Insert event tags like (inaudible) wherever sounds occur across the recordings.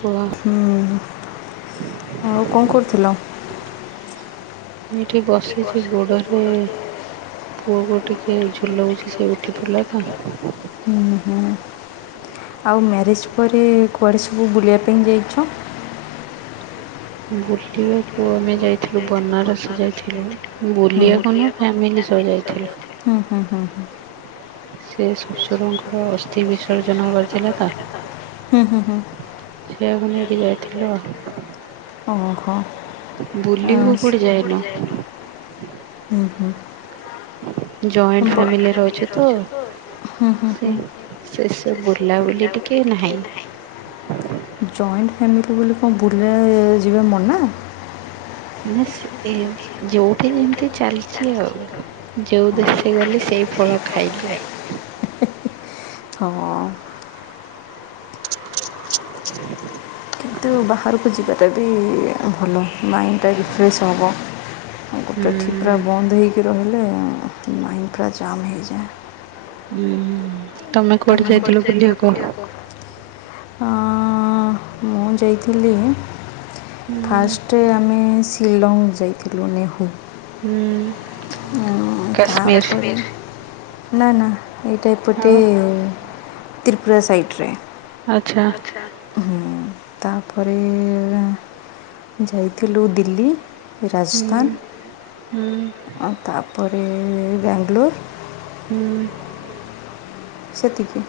କୁହ। ହୁଁ ଆଉ କଣ କରୁଥିଲ? ମୁଁ ଏଇଠି ବସିଛି ଗୋଡରେ। ପୁଅକୁ ଟିକେ ଝୁଲଉଛି ସେଇ ଉଠି ପଡ଼ିଲା ତ। ହୁଁ ହୁଁ। ଆଉ ମ୍ୟାରେଜ ପରେ କୁଆଡ଼େ ସବୁ ବୁଲିବା ପାଇଁ ଯାଇଛ। ବୁଲିବାକୁ ଆମେ ଯାଇଥିଲୁ ବନାରସ ଯାଇଥିଲୁ। ହୁଁ ବୁଲିବାକୁ ନୁହଁ ଫ୍ୟାମିଲି ସବୁ ଯାଇଥିଲୁ। ହୁଁ ହୁଁ ହୁଁ ହୁଁ। ସେ ଶ୍ୱଶୁରଙ୍କର ଅସ୍ଥି ବିସର୍ଜନ ହବାରଥିଲା ତ। ହୁଁ ହୁଁ ହୁଁ। ସେଆକୁ ନେଇକି ଯାଇଥିଲୁ ଆଉ। ଓହୋ ବୁଲିବାକୁ ହିମ୍। କୋଉଠି ଯାଇନୁ (unintelligible) ହୁଁ ହୁଁ। ଜଏଣ୍ଟ ଯଇଣ୍ଟ ଫ୍ୟାମିଲିରେ ଫ୍ୟାମିଲି ଅଛୁ ରେ ତ ରହୁଛୁତ ହୁଁ ହୁଁ ସେ ହୁଁ। ସେସବୁ ବୁଲା ବୁଲି ଟିକେ ନାହିଁ। ଜଏଣ୍ଟ ଫ୍ୟାମିଲି ବୋଲି କଣ ବୁଲିବାକୁ ଯିବା ମନା? ନାନା ଏ ସେ ଯଉଠି ଯେମିତି। ଚାଲିଛି ଆଉ ଯେଉଁ ଦେଶେ ଗଲି ସେଇ ଫଳ ଖାଇଲି ଆଉ। ହଁ ହ କିନ୍ତୁ ବାହାରକୁ ଯିବାଟା ବି ଭଲ ମାଇଣ୍ଡଟା ରିଫ୍ରେଶ ହେବ ଆଉ ଗୋଟାଠି ହୁଁ ପୁରା ବନ୍ଦ ହେଇକି ରହିଲେ ମାଇଣ୍ଡ ପୁରା ଯାମ୍ ହେଇଯାଏ ହୁଁ ହଁ (inaudible) ତମେ କୁଆଡ଼େ ଯାଇଥିଲ ବୁଲିବା କୁ ଅଁ ମୁଁ ଯାଇଥିଲି ହୁଁ ଫାଷ୍ଟ ଆମେ ଶିଲଙ୍ଗ ଯାଇଥିଲୁ ନେହୁ ହୁଁ କାଶ୍ମୀର ତାପରେ ନା ନା ଏଇଟା ଏପଟେ ଆଉ ତ୍ରିପୁରା ସାଇଟ୍ ରେ ଆଚ୍ଛା ହୁଁ ତାପରେ ଯାଇଥିଲୁ ଦିଲ୍ଲୀ ହୁଁ ରାଜସ୍ଥାନ ହୁଁ ଆଉ ତାପରେ ବାଙ୍ଗଲୋର ହୁଁ ସେତିକି।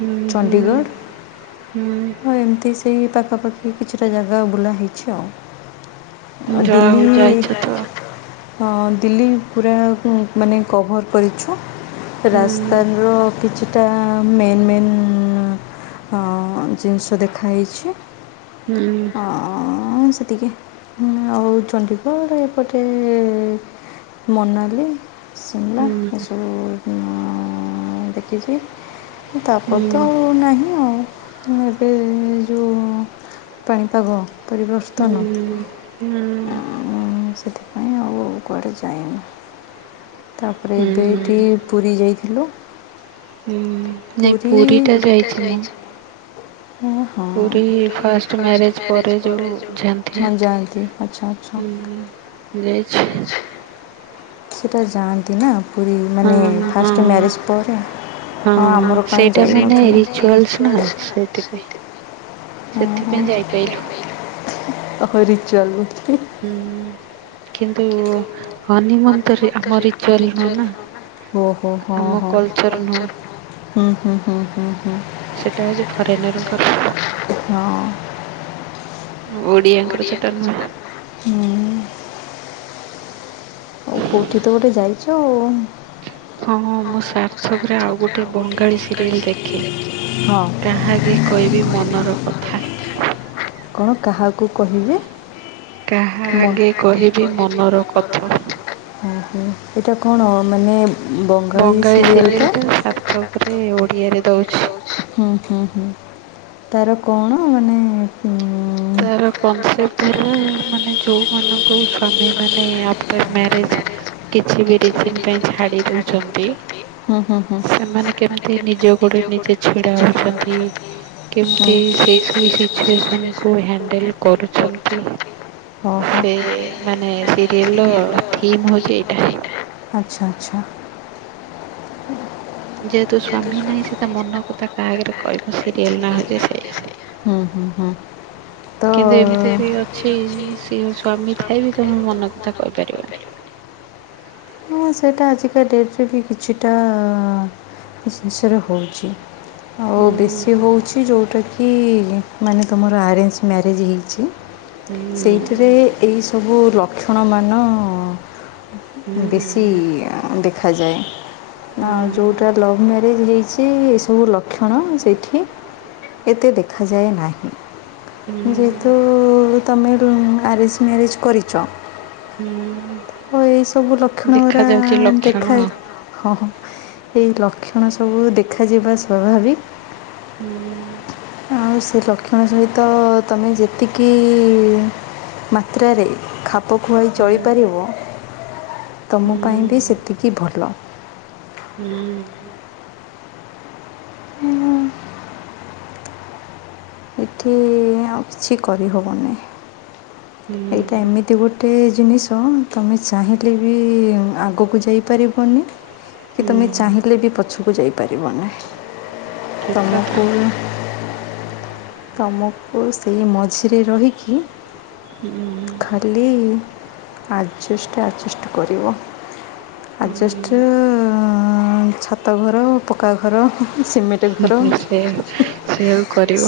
ହୁଁ ହୁଁ ଚଣ୍ଡିଗଡ଼଼। ହୁଁ ହଁ ଏମିତି ସେଇ ପାଖାପାଖି କିଛିଟା ଜାଗା ବୁଲା ହେଇଛି ଆଉ। ଯା ହଉ ଯାଇଛ ଦିଲ୍ଲୀ। ତ ହଁ ଦିଲ୍ଲୀ ପୁରା ମାନେ କଭର୍ କରିଛୁ। ହୁଁ ରାସ୍ତାନ ର କିଛିଟା ମେନ୍ ମେନ୍ ହଁ ଜିନିଷ ଦେଖାହେଇଛି। ହୁଁ ହଁ ସେତିକି ଆଉ ଚଣ୍ଡିଗଡ଼ ଏପଟେ। ମନାଲି ଶିମଲା ହୁଁ ହୁଁ ଏସବୁ ଦେଖିଛି ତାପ କ ହୁଁ ତ ଆଉ ନାହିଁ ଆଉ ଏବେ ଯୋଉ ପାଣିପାଗ ପରିବର୍ତ୍ତନ ହୁଁ ହୁଁ ସେଥିପାଇଁ ଆଉ କୁଆଡ଼େ ଯାଏନି। ତାପରେ ଏବେ ହୁଁ ଏଇଠି ପୁରୀ ଯାଇଥିଲୁ। ହୁଁ ପୁରୀ (unintelligible) ପୁରୀ ଫାଷ୍ଟ ମ୍ୟାରେଜ ପରେ ଯୋଉ ଯାଆନ୍ତି। ହଁ ଯାଆନ୍ତି ଆଚ୍ଛା ଆଚ୍ଛା ଯାଇଛି ସେଟା ଯାଆନ୍ତି ନା। ପୁରୀ ହଁ ମାନେ ଫାଷ୍ଟ ହଁ ମ୍ୟାରେଜ୍ ପରେ ହଁ ଆମର (unintelligible) ଓ ସେଇଟା ମାନେ ରିଚୁଆଲସ ନା ସେଥିପାଇଁ। ସେଥିପାଇଁ ଯାଇପାଇଲୁ ହୁଁ। ରିଚୁଆଲ (unintelligible) ହୁଁ କିନ୍ତୁ ହନିମୂନ କରି ଆମର ରିଚୁଆଲ ନୁହଁ ନା। ଓହୋ ହଁ ଆମ ହୁଁ କଲଚର ନୁହଁ ହୁଁ ହୁଁ ହୁଁ ହଁ। ଏଇଟା ହଉଛି ଫରେନରଙ୍କର (unintelligible) ହଁ ଓଡ଼ିଆଙ୍କର ସେଇଟା ନୁହେଁ। ହୁଁ ଆଉ କେଉଠି ତ ଗୋଟେ ଯାଇଛ ଆଉ। ହଁଁ ହଁ ମୁଁ ସାର୍ଥକରେ ଆଉ ଗୋଟେ ବଙ୍ଗାଳୀ ସିରିଏଲ ଦେଖେ। ହଁ କାହାଗେ କହିବି ମନର କଥା। କଣ କାହାକୁ କହିବି କାହା ଆଗେ (unintelligible) କହିବି ମନର କଥା। (unintelligible) ଏଇଟା କଣ ମାନେ ବଙ୍ଗାଳୀ ସିରିଏଲ ଟା ସାର୍ଥକରେ ଓଡ଼ିଆରେ ଦଉଛି। ହୁଁ ହୁଁ ହୁଁ ତାର କଣ ମାନେ ତାର କନସେପ୍ଟ ହେଲା ମାନେ ଯୋଉମାନଙ୍କୁ କୋଉ ସ୍ଵାମୀ ମାନେ ଆଫଟର ମ୍ୟାରେଜ କିଛି ବି ରିଜିନ୍ ପାଇଁ ଛାଡ଼ି ଦେଉଛନ୍ତି। ହୁଁ ହୁଁ ହୁଁ ହୁଁ ସେମାନେ କେମତି ନିଜ ଗୋଡରେ ନିଜେ ଛିଡା ହେଉଛନ୍ତି। କେମିତି ସେଇ ସବୁ ସିଚୁଏସନ୍ କୁ ହ୍ୟାଣ୍ଡଲ କରୁଛନ୍ତି। ଓହୋ ସେ ମାନେ ସିରିଏଲ ର ଥିମ୍ ହଉଛି ଏଇଟା। ଆଚ୍ଛା! ଆଚ୍ଛା! ଯେହେତୁ ସ୍ଵାମୀ ନାହିଁ ସେ ତା ମନକଥା କାହା ଆଗରେ କହିବ ସିରିଏଲ ନା ହଉଛି ସେଇଆ। ହଁ, ହଁ, ହଁ। କିନ୍ତୁ ଏମିତି ବି ଅଛି ସି ସ୍ୱାମୀ ଥାଇ ବି ଥାଇବି ତୋ ମନ କଥା କହିପାରିବୁନି। ହଁ ସେଇଟା ଆଜିକା ଡେଟ୍ ରେ ବି କିଛିଟା କିଛି ଜିନିଷରେ ହଉଛି। ଆଉ ହୁଁ ବେଶୀ ହଉଛି ଯୋଉଟା କି ମାନେ ତୁମର ଆରେଞ୍ଜ ମ୍ୟାରେଜ୍ ହେଇଛି। ହୁଁ। ସେଇଥିରେ ଏହି ସବୁ ଲକ୍ଷଣମାନ ବେଶି ହୁଁ ଦେଖାଯାଏ। ହୁଁ ଆଉ ଯୋଉଟା ଲଭ୍ ମ୍ୟାରେଜ୍ ହେଇଛି ଏ ସବୁ ଲକ୍ଷଣ ସେଠି ଏତେ ଦେଖାଯାଏ ନାହିଁ। ହୁଁ ଯେହେତୁ ତୋମେ ଦୁହେଁ ଆରେଞ୍ଜ ମ୍ୟାରେଜ୍ କରିଚ। ହୁଁ। ଓ ଏଇ ସବୁ ଲକ୍ଷଣ ଗୁରା ଦେଖାଯାଉଛି ଲକ୍ଷଣ ଦେଖା ହଁ, ହଁ ଏଇ ଲକ୍ଷଣ ସବୁ ଦେଖାଯିବା ସ୍ୱାଭାବିକ। (inaudible) ଆଉ ସେ ଲକ୍ଷଣ ସହିତ ତୋମେ ଯେତିକି ମାତ୍ରାରେ ଖାପ ଖୁଆଇ ହୁଁ ଚଳିପାରିବ, ତୋମ ହୁଁ ପାଇଁ ବି ସେତିକି ଭଲ। ହୁଁ ଅଁ, ହଁ। ଏଠି ଆଉ କିଛି କରିହବନି, ହୁଁ ଏଇଟା ଏମିତି ଗୋଟେ ଜିନିଷ ତୁମେ ଚାହିଁଲେ ବି ଆଗକୁ ଯାଇ ପାରିବନି। କି ତୁମେ ହୁଁ ଚାହିଁଲେ ବି ପଛକୁ ଯାଇ ପାରିବନାହିଁ। ଠିକ କଥା ତୋମକୁ ତୋମକୁ ସେଇ ମଝିରେ ରହିକି ହୁଁ ଖାଲି ଆଡ଼ଜେଷ୍ଟ ଆଡ଼ଜେଷ୍ଟ କରିବ। ଆଜବେଷ୍ଟ ହୁଁ ଅଁ, ଛାତଘର ପକ୍କା ଘର। ସିମେଣ୍ଟ ଘର। ହୁଁ ସେ ସେଉ କରିବ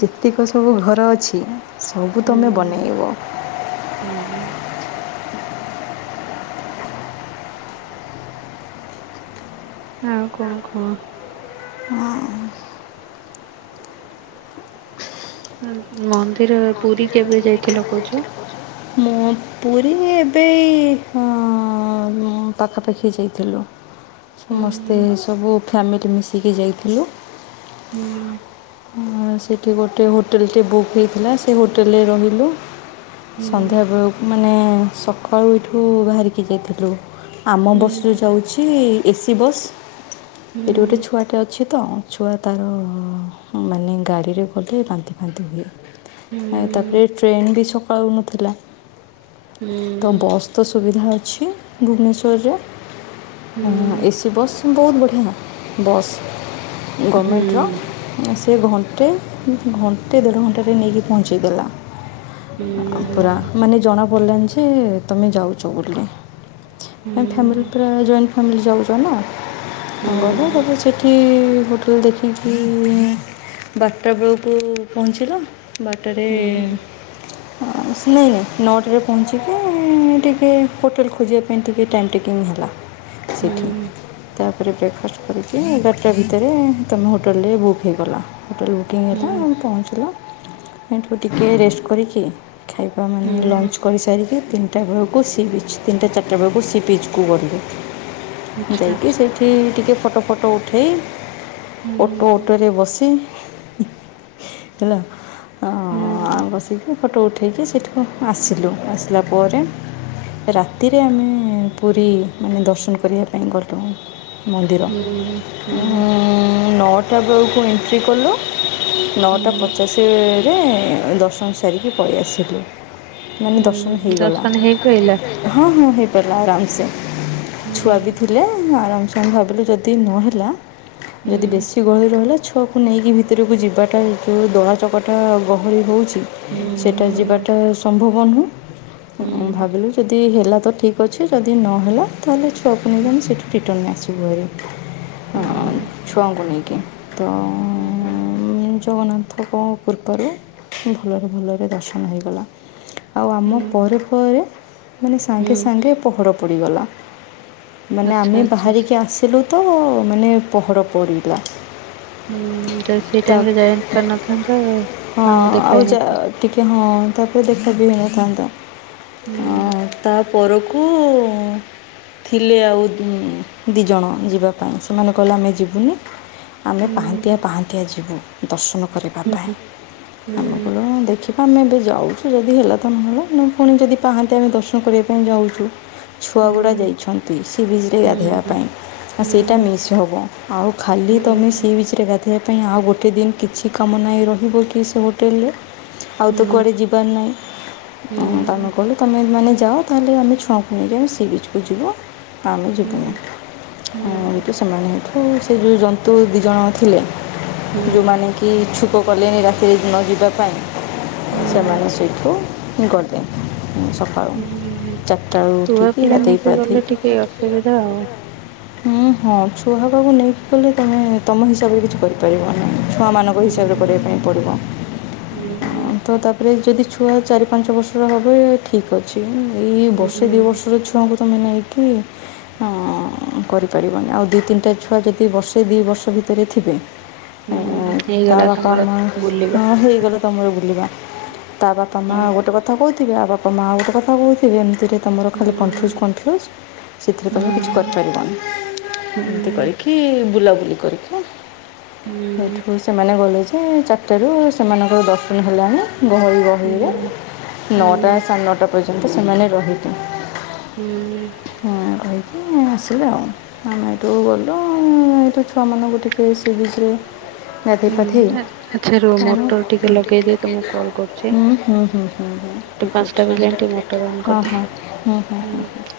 ଯେତିକ ସବୁ ଘର ଅଛି, ସବୁ ହୁଁ ତୋମେ ବନେଇବ। ହୁଁ। ଆଉ କଣ କଅ? ମନ୍ଦିର ର ପୁରୀ କେବେ ଯାଇଥିଲ କହୁଛ? ମୁଁ ପୁରୀ ଏବେ ଏଇ ହଁ ମୁଁ ପାଖାପାଖି ଯାଇଥିଲୁ। ସମସ୍ତେ ହୁଁ ସବୁ ଫ୍ୟାମିଲି ମିଶିକି ଯାଇଥିଲୁ। ହୁଁ ଆଉ ସେଠି ଗୋଟେ ହୋଟେଲ୍ ଟେ ବୁକ୍ ହେଇଥିଲା। ସେ ହୋଟେଲ୍ ରେ ରହିଲୁ। ହୁଁ ସନ୍ଧ୍ୟାବେଳକୁ ମାନେ ସକାଳୁ ଏଠୁ ବାହାରିକି ଯାଇଥିଲୁ। ଆମ ବସ୍ ରେ ହୁଁ ଯାଉଛି ଏସି ବସ୍। ହୁଁ ଏଇଠି ଗୋଟେ ହୁଁ ଛୁଆଟେ ଅଛି ତୋ। ଛୁଆ ତାର ହଁ ମାନେ ଗାଡ଼ିରେ ଗଲେ ବାନ୍ତି ଫାନ୍ତି ହୁଏ। ଏଁ, ତାପରେ ହୁଁ ଟ୍ରେନ୍ ବି ସକାଳୁ ନଥିଲା। ତ ବସ୍ ତ ସୁବିଧା ଅଛି ଭୁବନେଶ୍ୱରରେ। ହଁ ଏସି ବସ୍ ବହୁତ ବଢ଼ିଆ ବସ୍ ହୁଁ ଗମେଣ୍ଟର। ହୁଁ ଏ ସେ ଘଣ୍ଟେ ଘଣ୍ଟେ ଦେଢ଼ ଘଣ୍ଟାରେ ନେଇକି ପହଞ୍ଚିଗଲା। ପୁରା ମାନେ ଜଣାପଡ଼ିଲାଣି ଯେ ତୋମେ ଯାଉଛ ବୋଲି। ଆ, ଫ୍ୟାମିଲି ପୁରା ଜଏଣ୍ଟ ଫ୍ୟାମିଲି ଯାଉଚ ନା। ଘରୁ ତ ସେଠି ହୋଟେଲ ଦେଖିକି ବାରଟା ବେଳକୁ ପହଞ୍ଚିଲା ବାରଟାରେ ସେ ନଅଟାରେ ପହଞ୍ଚିକି ଟିକେ ହୋଟେଲ ଖୋଜିବା। ପାଇଁ ଟିକେ ଟାଇମ୍ ଟେକିଙ୍ଗ ଟିକେ ହିଁ ହେଲା। ସେଇଠି ହୁଁ। ତାପରେ ବ୍ରେକ୍ଫାଷ୍ଟ କରିକି ଏଗାରଟା ଭିତରେ ତୁମେ ହୋଟେଲରେ ବୁକ୍। ବୁ ହେଇଗଲା ହୋଟେଲ ବୁକିଙ୍ଗ ହେଲା ଆଉ ପହଞ୍ଚିଲା ଏତିକୁ ଟିକିଏ ରେଷ୍ଟ କରିକି। ଖାଇବା ମାନେ ଲଞ୍ଚ୍ କରିସାରିକି ତିନିଟା ବେଳକୁ ସି ବିଚ୍ କୁ ତିନିଟା ଚାରିଟା ବେଳକୁ ସି ବିଚ୍ କୁ ଯିବେ। ଯାଇକି ସେଇଠି ଟିକେ ଫଟୋ ଫଟୋ ଉଠାଇ ଅଟୋ ଅଟୋରେ ବସି ହେଲା। ବସିକି ଫଟୋ ଉଠେଇକି ସେଇଠିକୁ ଆସିଲୁ ଆସିଲା ପରେ ରାତିରେ ଆମେ ପୁରୀ ମାନେ ଦର୍ଶନ କରିବା ପାଇଁ ଗଲୁ। ମନ୍ଦିର ହୁଁ ନଅଟା ଆଠଟା ବେଳକୁ ଏଣ୍ଟ୍ରି କଲୁ ନଅଟା ପଚାଶ ରେ ଦର୍ଶନ ସାରିକି ପଳେଇ ଆସିଲୁ ମାନ ଦଶ ହଁ ଦର୍ଶନ ହେଇପାଇଲା? ହଁ ହେଇ ପାରିଲା ଆରା୍ମସେ। ଆରାମସେ ଭାବିଲୁ ଯଦି ନ ହେଲା ଯଦି ବେ ଛୁଆକୁ ନେଇକି ଭିତରକୁ ଯିବାଟା ଯୋଉ ଦଳା ଚକଟା ଗହଳି ହଉଛି। ଟା ଯିବାଟା ସମ୍ଭବ ନୁହେଁ। ଭାବିଲୁ ଯଦି ହେଲା ତ ଠିକ ଅଛି ଯଦି ନହେଲା ତାହେଲେ ଛୁଆକୁୁ ନେଇ କି ସେଠା ରିଟର୍ନ ଆସିବୁ ଘରେ ଛୁଆଙ୍କୁ ନେଇକି ତ ଜଗନ୍ନାଥଙ୍କ କୃପାରୁ ଭଲରେ ଭଲରେ ଦର୍ଶନ ହୋଇଗଲା। ଆଉ ଆମ ପରେ ପରେ ମାନେ ସାଙ୍ଗେ ସାଙ୍ଗେ ପହର ପଡ଼ିଗଲା ମାନେ ଆଚ୍ଛା ଆମେ ଆଚ୍ଛା। ବାହାରିକି ଆସି ଲୁ ତ ମାନେ ପହଡ଼ ପଡ଼ିଲା। ହୁଁ ସେଇ ତା ଟାଇମରେ ଯାଇ ପାରିନଥାନ୍ତା ଆଉ ଦେଖା ହେଇନଥାନ୍ତା। ଟିକେ ହଁ ତାପରେ ଦେଖା ବି ହୋଇନଥାନ୍ତା। ହୁଁ ତା ପରକୁ ଥିଲେ ଆଉ ଦୁଇଜଣ ଯିବା ପାଇଁ ସେମାନେ କହିଲେ ଆମେ ଯିବୁନି। ଆମେ ହୁଁ ପାହାନ୍ତିଆ ପାହାନ୍ତିଆ ଯିବୁ ଦର୍ଶନ କରିବା ପାଇଁ ହୁଁ ଆମେ (unintelligible) ଆମେ ଏବେ ଯାଉଛୁ ଯଦି ହେଲା ତ ନହେଲା ପୁଣି ଯଦି ପାହାନ୍ତିଆ ଆମେ ଦର୍ଶନ କରିବା ପାଇଁ ଯାଉଛୁ। ଛୁଆଗୁଡ଼ା ହୁଁ ଯାଇଛନ୍ତି ସି ବିଚରେ ଗାଧୋଇବା ହୁଁ ପାଇଁ ଆଉ ସେଇଟା ହୁଁ। ମିସ୍ ହେବ ଆଉ ଖାଲି ତୁମେ ଛୁଆ ସି ବିଚରେ ଗାଧୋଇବା ପାଇଁ ଆଉ ଗୋଟେ ଦିନ କିଛି କାମ ନାହିଁ ରହିବ କି ସେ ହୋଟେଲରେ? ଆଉ ତ କୁଆଡ଼େ ଯିବାର ନାହିଁ। ହ ତମେ କହିଲ ତମେ ମାନେ ଯାଅ ତାହେଲେ ଆମେ ଛୁଆକୁ ନେଇକି ଆମେ ସି ବିଚ କୁ ଯିବ। ଆମେ ଯିବୁନିଁ ଏଇତ ସେମାନେ ହେଠ। ସେ ଯୋଉ ଜନ୍ତୁ ଦିଜଣ ଥିଲେ। ଯୋଉମାନେ କି ଇଚ୍ଛୁକ କଲେଣି ରାତିରେ ନ ଯିବା ପାଇଁ। ସେମାନେ ସେଇଠୁ ହ କରିଦିନ୍ତି ସକାଳୁ। ଚାରିଟା ବେଳୁ ଉଠିକି ପିଲା ରାତି ଗାଧେଇ ନେଇକି ଗଲେ ପାଧେଇକି ଟିକେ ଅସୁବିଧା ଆଉ। (unintelligible) ହୁଁ ହଁ ଛୁଆ ପାହାକୁ ନେଇକି ଗଲେ ତମେ ତମ ହିସାବରେ କିଛି କରିପାରିବ ନାହିଁ। ଛୁଆମାନଙ୍କ ହିସାବରେ କରିବା ପାଇଁ ପଡ଼ିବ ତ ତା ଏରେ ଯଦି ଛୁଆ ଚାରି ପାଞ୍ଚ ବର୍ଷର ହେବେ ଠିକ୍ ଅଛି ଏଇ ବର୍ଷେ ଦୁଇ ବର୍ଷର ଛୁଆ ଛୁଆଙ୍କୁ ତୁମେ ନେଇକି କରିପାରିବନି ଆଉ ଦୁଇ ତିନିଟା ଛୁଆ। ପ୍ରତି ବର୍ଷେ ଦି ବର୍ଷ ଭିତରେ ଥିବେ। ତା ହେଇଗଲା ବାପା ତମର ମା ବୁଲିବା। ହଁ ହେଇଗଲେ ସମୟରେ ବୁଲିବା ତା ବାପା ମାଆଆଉ ଗୋଟେ କଥା କହୁଥିବେ ଆଉ ବାପା ମାଆଉ ଗୋଟେ କଥା କହୁଥିବେ ଏମିତିରେ ତୁମର ଖାଲି କନଫ୍ୟୁଜ୍ କନଫ୍ୟୁଜ୍ ସେଥିରେ ତୁମେ କିଛି କରିପାରିବନି ଏମିତି କର କି ବୁଲାବୁଲି କରିକି ସେଇଠୁ ସେମାନେ ଗଲେ ଯେ ଚ ସେଠାରୁ ସେମାନଙ୍କର ଦର୍ଶନ ହେଲେ ଆମେ ଗହଳି ଗହରେ ନଅଟା ସାଢ଼େ ନଅଟା ଏ ପର୍ଯ୍ୟନ୍ତ ସେମାନେ ରହିିବେ ହୁଁ ହୁ ହେଇକି ଆସିଲୁ ଆଉ ଆମେ ଏଇଠୁ ଗଲ ହ ଏଇଠୁ ଛୁଆ ମାନଙ୍କୁ ଟିକେ ସିଝିଛି ଗାଧେଇ ପାଥେଇ ଆଚ୍ଛା ରୁହ ହୁଁ ମଟର ହୁଁ ଟିକେ ହଁ ହ ହ ଠିକ୍ ଲଗେଇଦିଏ ତମକୁ ଅଛି କଲ୍ କରୁଛି। ହଁ ହଁ ହୁଁ ହୁଁ ପାଞ୍ଚଟା ବାଜିଲାଣି ଟିକେ ମଟର ଅନ୍ କରିଦିଏ। ହୁଁ ହୁଁ